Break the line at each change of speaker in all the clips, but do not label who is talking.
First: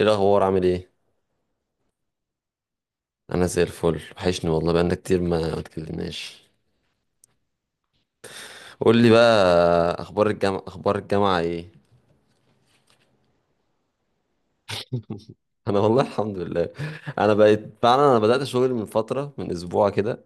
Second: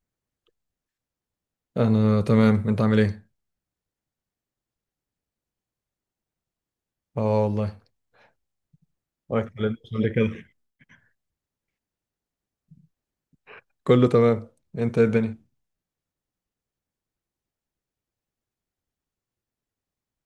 ايه الاخبار، عامل ايه؟
انا تمام، انت عامل ايه؟
انا زي الفل، وحشني والله، بقالنا كتير ما اتكلمناش.
اه والله.
قول لي بقى،
ما اتكلمناش قبل
اخبار
كده.
الجامعه اخبار الجامعه ايه؟
كله تمام. انت إيه الدنيا؟
انا والله الحمد لله. انا بقيت فعلا، انا بدات شغل من فتره، من اسبوع كده،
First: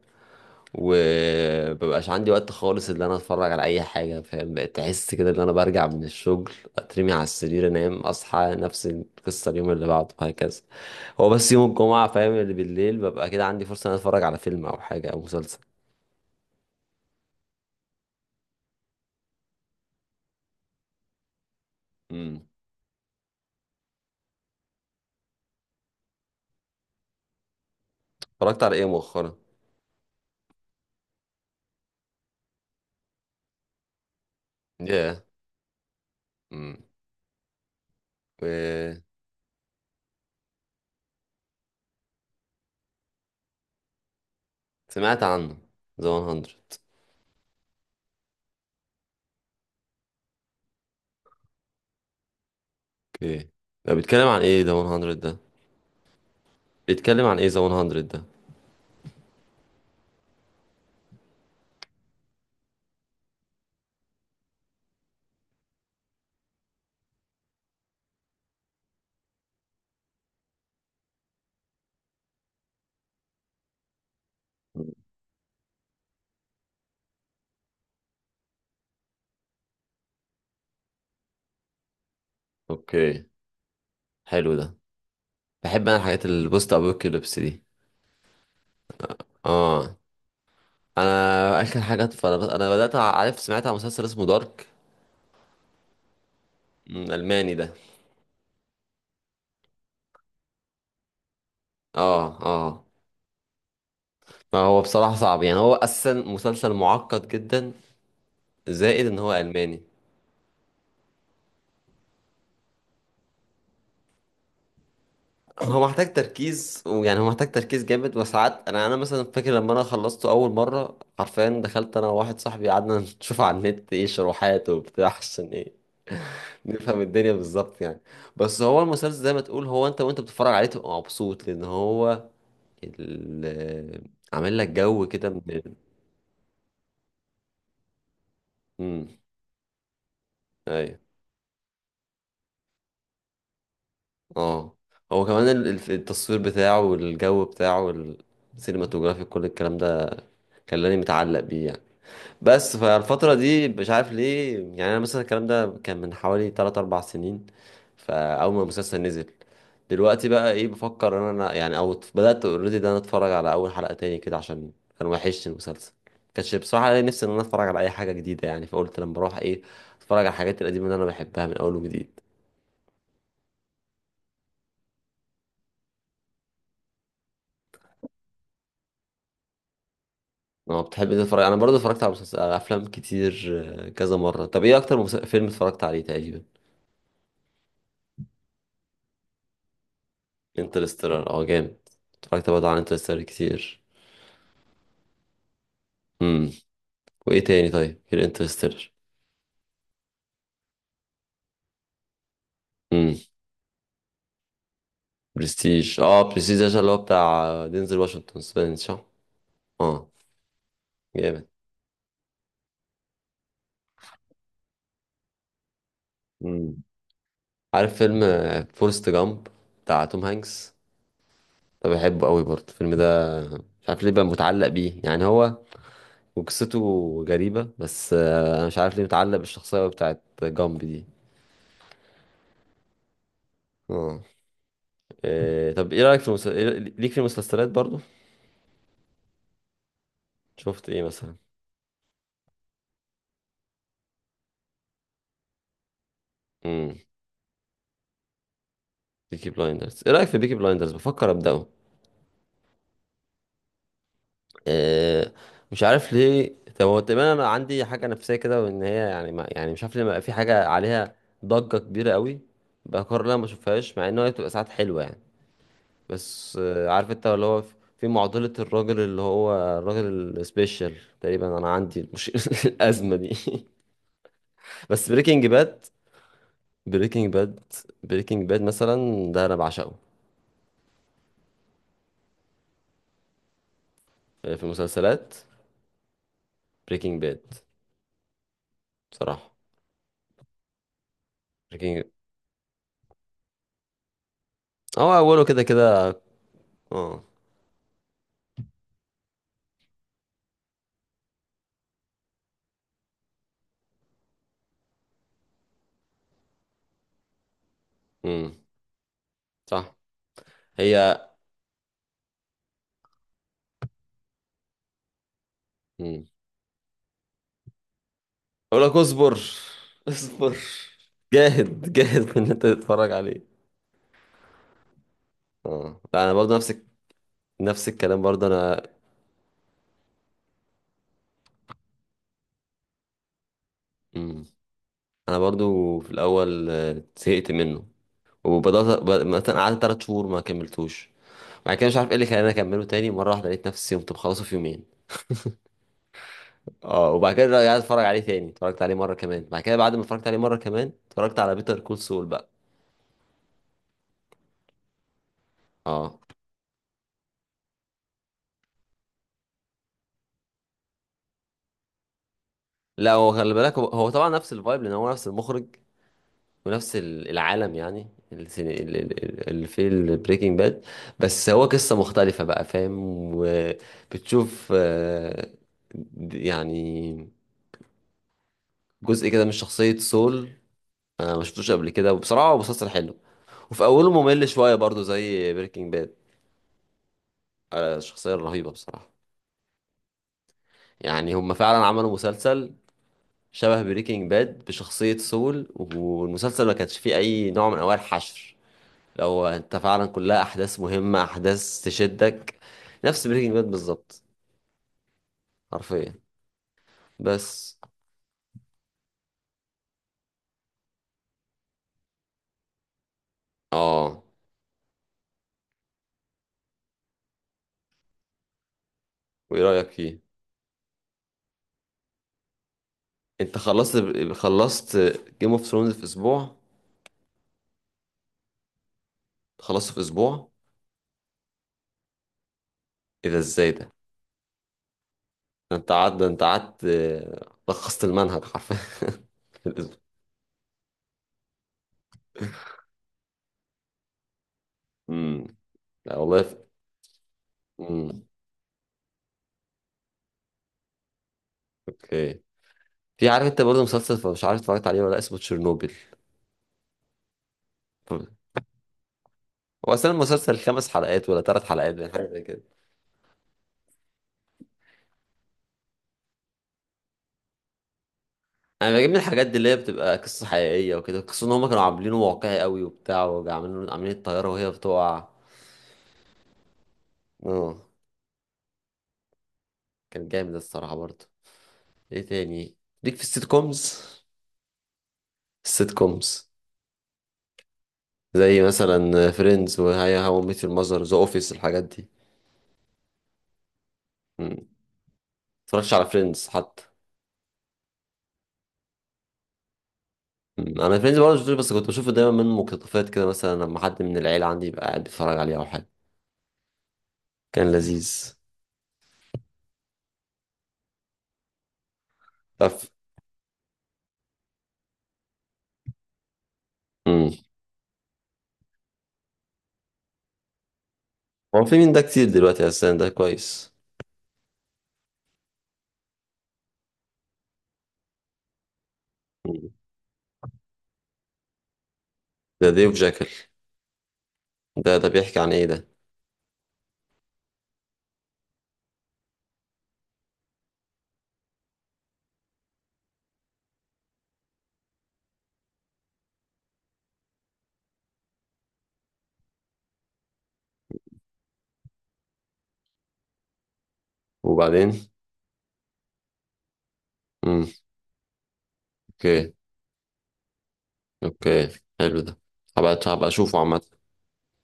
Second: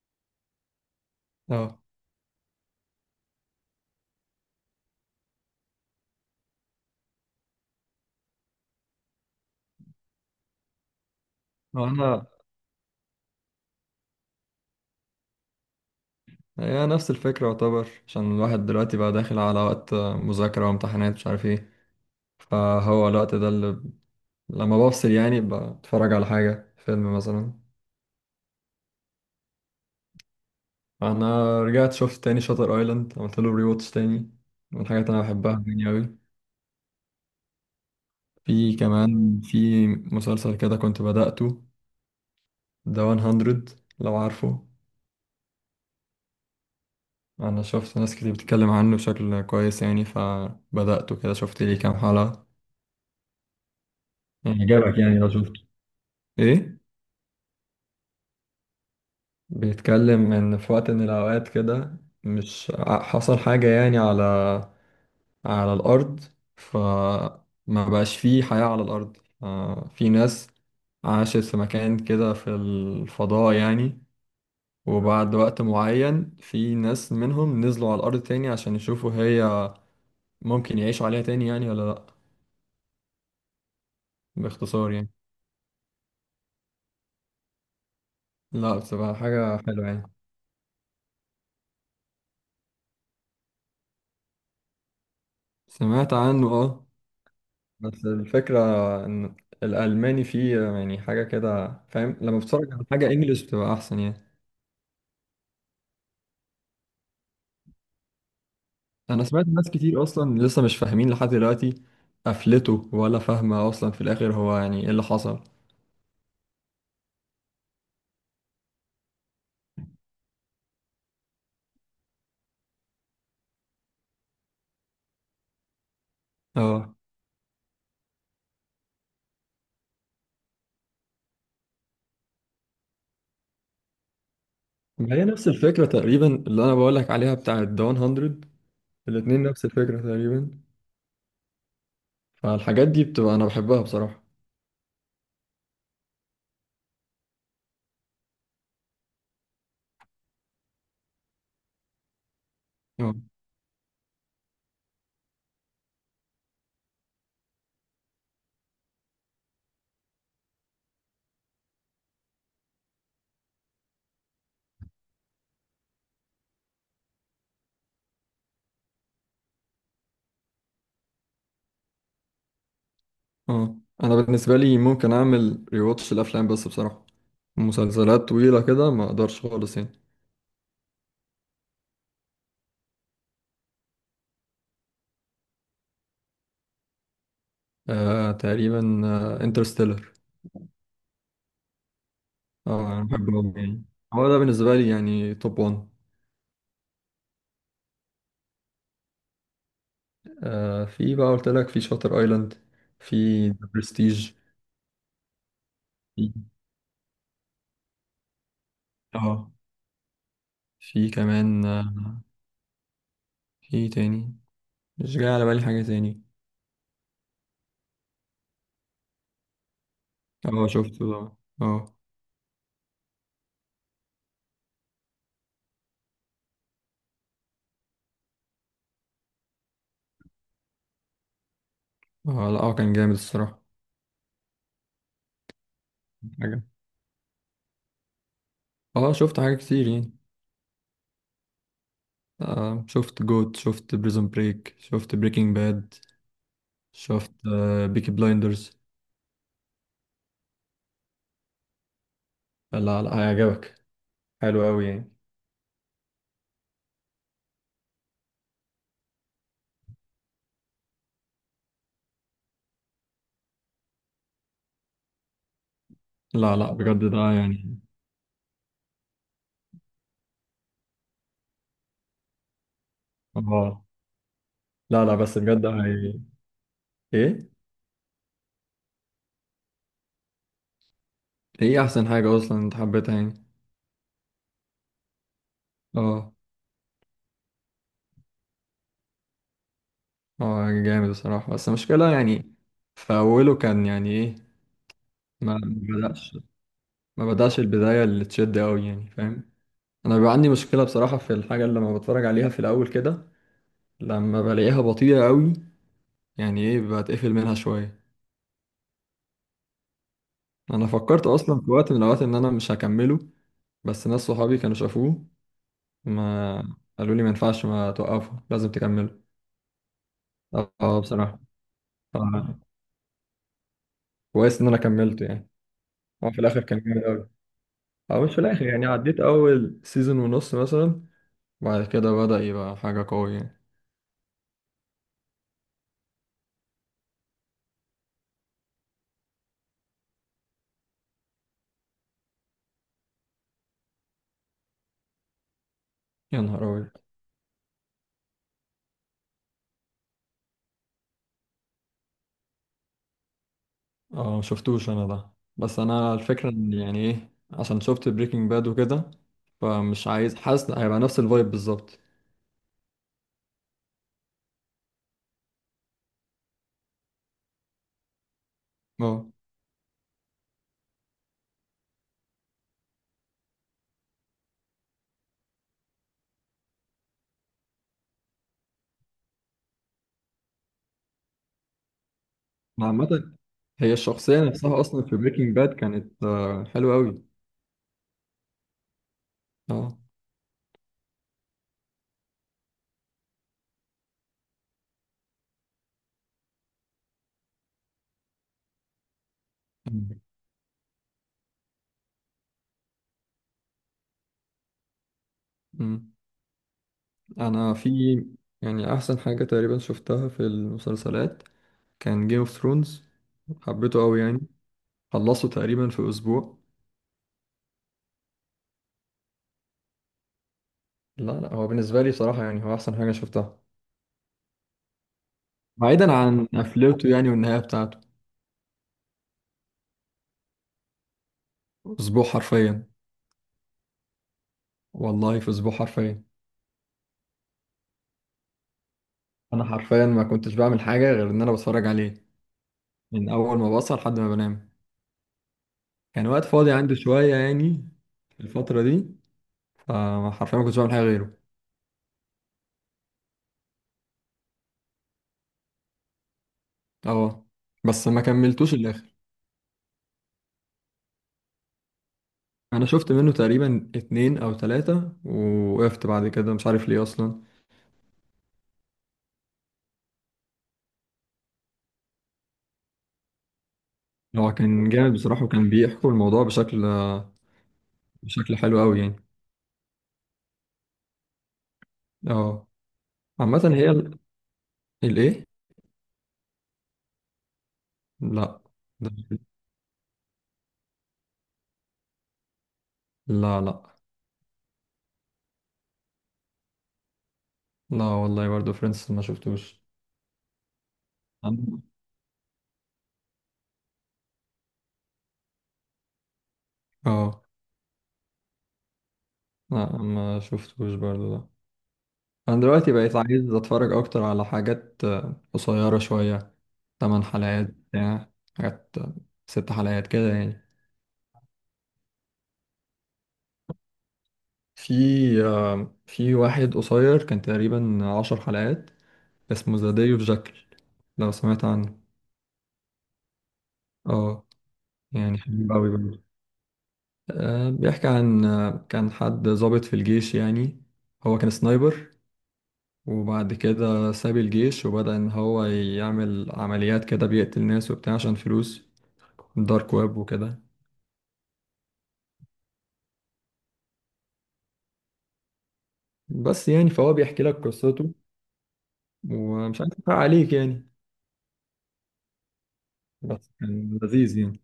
اه.
ومبقاش عندي وقت خالص ان انا اتفرج على اي حاجه، فاهم؟ بقيت احس كده ان انا برجع من الشغل، اترمي على السرير، انام، اصحى، نفس القصه اليوم اللي بعده، وهكذا. هو بس يوم
هو
الجمعه،
انا
فاهم، اللي بالليل ببقى كده عندي فرصه ان انا اتفرج على فيلم او حاجه او مسلسل.
هي نفس الفكره يعتبر، عشان الواحد دلوقتي بقى داخل على وقت مذاكره وامتحانات، مش عارف ايه.
امم.
فهو الوقت ده اللي لما بفصل يعني بتفرج على حاجه، فيلم مثلا.
اتفرجت على ايه مؤخرا؟
انا رجعت شفت تاني شاتر ايلاند، عملت له ري واتش تاني. من الحاجات اللي
ياه.
انا بحبها يعني قوي.
امم.
في كمان في مسلسل كده كنت بدأته، ذا 100، لو عارفه.
سمعت عنه ذا 100.
انا شفت ناس كتير بتتكلم عنه بشكل كويس يعني، فبدأته كده شفت ليه كام حلقة.
اوكي، ده بيتكلم عن ايه
يعني
ذا
عجبك
100
يعني لو
ده؟
شفته. ايه.
بيتكلم عن ايه ذا 100 ده؟
بيتكلم ان في وقت من الاوقات كده، مش ع- حصل حاجة يعني على الارض، فما بقاش فيه حياة على الارض. آه، في ناس عاشت في مكان كده في الفضاء يعني، وبعد وقت معين في ناس منهم نزلوا على الارض تاني عشان يشوفوا هي ممكن يعيشوا عليها تاني يعني ولا لا.
اوكي، حلو ده.
باختصار يعني.
بحب انا الحاجات البوست ابوكاليبس دي.
لا، بصراحة حاجة حلوة
اه،
يعني.
انا اخر حاجات، فانا انا بدات، عارف، سمعت عن مسلسل اسمه دارك.
سمعت عنه، اه.
أمم، الماني ده.
بس الفكرة ان الألماني فيه يعني حاجة كده فاهم،
اه
لما بتتفرج على
اه.
حاجة انجلش بتبقى أحسن يعني.
فهو بصراحه صعب، يعني هو اساسا مسلسل معقد جدا، زائد ان
أنا
هو
سمعت ناس
الماني.
كتير أصلا لسه مش فاهمين لحد دلوقتي قفلته، ولا فاهمة أصلا في الآخر هو يعني إيه اللي حصل.
هو محتاج تركيز، ويعني هو محتاج تركيز جامد. وساعات انا مثلا فاكر لما انا خلصته اول مره، حرفيا دخلت انا وواحد صاحبي قعدنا نشوف على النت ايه شروحات وبتاع، عشان ايه،
اه.
نفهم الدنيا بالظبط يعني. بس هو المسلسل زي ما تقول، هو انت وانت بتتفرج عليه تبقى مبسوط، لان هو ال- عامل لك جو
ما هي
كده
نفس
من.
الفكرة تقريبا اللي أنا بقولك عليها، بتاعة داون هندرد.
امم.
الاتنين نفس الفكرة تقريبا.
ايوه.
فالحاجات دي بتبقى أنا بحبها بصراحة.
اه، هو كمان التصوير بتاعه والجو بتاعه، السينماتوجرافي، كل الكلام ده خلاني متعلق بيه يعني. بس
آه.
فالفترة دي مش عارف ليه، يعني أنا مثلا الكلام ده كان من حوالي 3 4 سنين، فأول ما المسلسل نزل. دلوقتي بقى إيه بفكر إن أنا، يعني أو بدأت أوريدي ده، أنا أتفرج على أول حلقة تاني كده عشان كان وحشني المسلسل. كانش بصراحة ليا نفسي إن أنا أتفرج على أي حاجة جديدة يعني، فقلت لما أروح إيه، أتفرج على الحاجات القديمة اللي أنا بحبها من أول وجديد.
اه، انا بالنسبه لي ممكن اعمل ريواتش الافلام، بس بصراحه مسلسلات طويله كده ما اقدرش خالص يعني.
أنا بتحب إيه تتفرج؟ أنا برضه اتفرجت على مسلسل، على أفلام كتير، آه، كذا مرة. طب إيه أكتر فيلم اتفرجت عليه تقريبا؟
آه تقريبا. انترستيلر.
انترستيلر، أه جامد. اتفرجت برضه
اه Interstellar.
على
آه، انا
انترستيلر
بحبه أوي
كتير.
يعني. هو ده بالنسبه لي يعني توب 1.
امم. وايه تاني طيب غير انترستيلر؟
آه، في بقى قلت لك في شاتر ايلاند.
امم.
في ذا برستيج.
برستيج، اه،
في
برستيج ده اللي هو بتاع دينزل واشنطن سبنس، صح؟
اه
اه،
في
جامد.
كمان آه. في تاني. مش جاي على بالي حاجه تاني.
امم. عارف فيلم فورست جامب بتاع توم
اه
هانكس؟
شفته ده.
ده
اه.
بحبه قوي برضه الفيلم ده، مش عارف ليه بقى متعلق بيه يعني، هو وقصته غريبة. بس آه، انا مش عارف ليه متعلق بالشخصية بتاعت جامب دي.
اه لا، كان جامد الصراحه.
اه. إيه، طب ايه رأيك في
حاجه.
ليك في المسلسلات برضه؟
اه شفت حاجه كتير يعني.
شفت ايه مثلا؟
آه شفت جوت، شفت بريزون بريك، شفت بريكنج باد.
امم.
شفت بيكي بلايندرز.
بيكي بلايندرز، ايه رأيك في بيكي بلايندرز؟ بفكر أبدأه.
لا لا، هيعجبك. حلو قوي يعني.
آه، مش عارف ليه، طب هو تقريبا انا عندي حاجه نفسيه كده، وان هي يعني، ما يعني، مش عارف ليه، ما بقى في حاجه عليها ضجه كبيره قوي، بقرر إن انا ما اشوفهاش، مع ان هي بتبقى ساعات حلوه يعني.
لا
بس
لا،
آه،
بجد
عارف
ده
انت اللي هو،
يعني.
في معضله الراجل اللي هو الراجل السبيشال، تقريبا انا عندي مش الازمه دي
اه. لا
بس
لا، بس بجد هي.
بريكنج
ايه.
باد بريكنج باد مثلا ده انا بعشقه.
ايه احسن حاجة اصلا انت حبيتها يعني.
آه، في المسلسلات،
اه.
بريكنج باد بصراحه.
اه جامد الصراحة، بس
بريكنج،
المشكلة يعني في اوله كان يعني ايه.
هو اوله
ما
كده
ما
كده.
بدأش،
اه.
ما بدأش البداية اللي تشد قوي يعني فاهم. انا بيبقى عندي مشكلة بصراحة في الحاجة اللي لما بتفرج عليها في الاول كده لما بلاقيها بطيئة قوي، يعني ايه بتقفل منها شوية.
امم. صح.
انا
هي.
فكرت اصلا في وقت من الاوقات ان انا مش هكمله، بس ناس صحابي كانوا شافوه،
مم.
ما قالوا لي ما ينفعش ما توقفه لازم
اقول لك
تكمله.
اصبر، اصبر،
اه بصراحة،
جاهد جاهد في ان
آه،
انت تتفرج عليه.
كويس ان انا كملته يعني.
اه لا،
هو
انا
في
برضو
الاخر
نفس
كان جامد قوي،
نفس الكلام
او مش في
برضو
الاخر
انا.
يعني، عديت اول سيزون ونص مثلا، وبعد كده بدأ يبقى حاجة قوية يعني.
مم. انا برضو في الاول آه، زهقت منه، وبدات مثلا قعدت ثلاث شهور ما كملتوش، بعد كده مش عارف ايه اللي خلاني اكمله تاني مره واحده، لقيت نفسي قمت مخلصه في يومين.
يا نهار ابيض.
اه، وبعد كده رجعت اتفرج عليه تاني، اتفرجت عليه مره كمان، بعد كده بعد ما اتفرجت عليه مره كمان، اتفرجت على بيتر كول سول بقى.
اه، مشفتوش انا ده، بس انا
اه
الفكرة ان يعني ايه عشان شفت بريكنج باد وكده، فمش عايز، حاسس هيبقى نفس الفايب بالظبط.
لا، هو خلي بالك، هو طبعا نفس الفايب لان هو نفس المخرج ونفس العالم، يعني اللي
اه.
اللي في البريكنج باد. بس هو قصة مختلفة بقى، فاهم؟ وبتشوف آه، يعني جزء كده من شخصية سول آه، ما شفتوش قبل كده. وبصراحة هو مسلسل حلو،
عامة
وفي
هي
أوله
الشخصية
ممل شوية
نفسها
برضو
أصلا في
زي
بريكنج باد
بريكنج باد.
كانت حلوة أوي.
الشخصية الرهيبة بصراحة.
اه.
يعني هم فعلا عملوا مسلسل شبه بريكنج باد بشخصية سول، والمسلسل ما كانش فيه أي نوع من أنواع الحشر، لو انت فعلا
مم.
كلها احداث مهمة، احداث تشدك، نفس بريكنج باد بالظبط،
مم.
حرفيا.
أنا
بس
في يعني أحسن حاجة تقريبا شفتها في المسلسلات كان جيم اوف ثرونز، حبيته أوي
اه.
يعني. خلصته تقريبا في أسبوع.
وايه رأيك فيه؟
لا لا، هو بالنسبة لي بصراحة يعني هو أحسن حاجة
انت
شفتها،
خلصت جيم اوف ثرونز في
بعيدا عن
اسبوع؟
قفلته يعني والنهاية بتاعته.
خلصته في اسبوع؟
أسبوع حرفيا.
ايه ده؟ ازاي ده؟
والله في أسبوع
ده انت قعدت
حرفيا.
ده انت قعدت آه، لخصت المنهج حرفيا
أنا
في الأسبوع.
حرفيا ما كنتش بعمل حاجة غير إن أنا بتفرج عليه من أول ما بصحى لحد ما بنام.
امم. لا
كان
والله
وقت
ف...
فاضي عندي شوية يعني
امم.
في الفترة دي، فحرفيا ما كنتش بعمل حاجة غيره.
اوكي. في، عارف انت برضه مسلسل، فمش عارف اتفرجت عليه ولا لأ، اسمه تشيرنوبل؟
اه، بس ما كملتوش الآخر.
هو اصلا المسلسل خمس حلقات ولا ثلاث حلقات، يعني حاجه زي كده.
أنا شفت منه تقريبا اتنين أو تلاتة ووقفت بعد كده، مش عارف ليه أصلا.
انا بجيب من الحاجات دي اللي هي بتبقى قصه حقيقيه وكده، قصه ان هم كانوا عاملينه واقعي قوي وبتاع، وعاملين عاملين الطياره
هو
وهي
كان جامد
بتقع.
بصراحة، وكان بيحكوا الموضوع
اه،
بشكل حلو أوي يعني.
كان جامد الصراحه برضه. ايه
اه.
تاني؟ ليك في السيت
عامة هي
كومز؟
الإيه؟
السيت كومز، زي
لأ.
مثلا
ده-
فريندز وهاي هاو ميت يور ماذر، ذا اوفيس، الحاجات دي.
لا لأ.
مم. متفرجش على فريندز حتى؟
لا والله برضه فريندز ما شفتوش.
مم. انا فريندز برضه شفتوش، بس
عن-
كنت بشوفه دايما من مقتطفات كده، مثلا لما حد من العيله عندي يبقى قاعد بيتفرج عليه او حاجه.
اه
كان لذيذ.
لا، ما شفتوش برضه، لا. أنا
طب.
دلوقتي بقيت عايز أتفرج أكتر على حاجات قصيرة شوية، تمن
مم.
حلقات بتاع، حاجات، 6 حلقات كده يعني.
هو في مين ده كتير دلوقتي اساسا، ده كويس.
في في واحد قصير كان تقريبا 10 حلقات، اسمه ذا داي اوف جاكل، لو سمعت عنه.
ده ديف جاكل؟
اه.
ده بيحكي
يعني
عن ايه
حلو
ده؟
قوي برضه. آه، بيحكي عن كان حد ضابط في الجيش يعني، هو كان سنايبر، وبعد كده ساب الجيش وبدأ إن هو يعمل عمليات كده بيقتل ناس وبتاع عشان فلوس، دارك ويب وكده.
وبعدين.
بس يعني فهو بيحكي لك
امم.
قصته،
اوكي.
ومش عايز أحرق عليك يعني،
اوكي، حلو ده. هبقى
بس
اشوفه عامة.
كان لذيذ يعني.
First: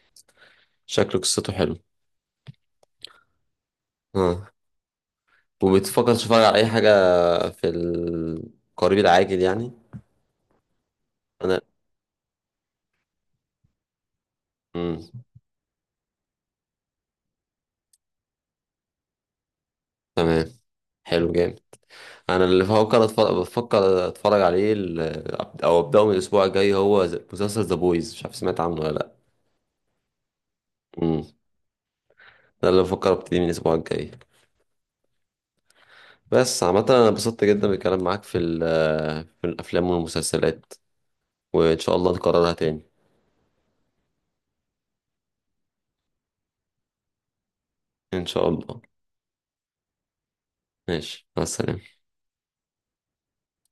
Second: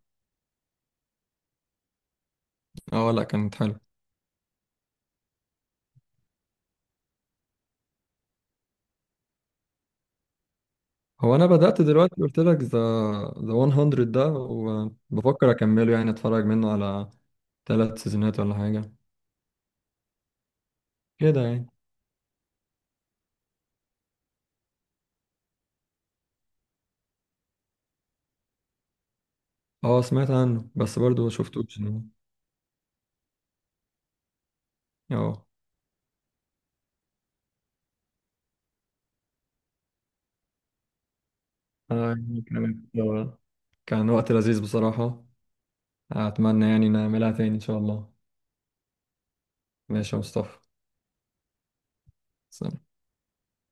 شكله قصته حلو.
اه لا، كانت حلوة.
اه. وبتفكر تتفرج على اي حاجة في القريب العاجل يعني؟
هو انا
انا.
بدأت دلوقتي قلت لك ذا 100 ده
امم.
وبفكر اكمله، يعني اتفرج منه على 3 سيزونات ولا حاجة
تمام. حلو
كده
جامد.
يعني.
انا اللي بفكر اتفرج عليه او ابداه من الاسبوع الجاي، هو مسلسل ذا بويز، مش عارف سمعت عنه ولا لا.
اه سمعت عنه بس برضو
امم.
ما شفتوش يعني.
ده اللي بفكر ابتدي من الاسبوع الجاي.
اه.
بس عامة انا انبسطت جدا بالكلام معاك في ال... في الافلام والمسلسلات، وإن شاء الله
يعني
نكررها تاني.
كان كان وقت لذيذ بصراحة. اتمنى يعني نعملها تاني ان شاء الله.
إن شاء الله.
ماشي يا مصطفى.
ماشي مع السلامة.
سلام.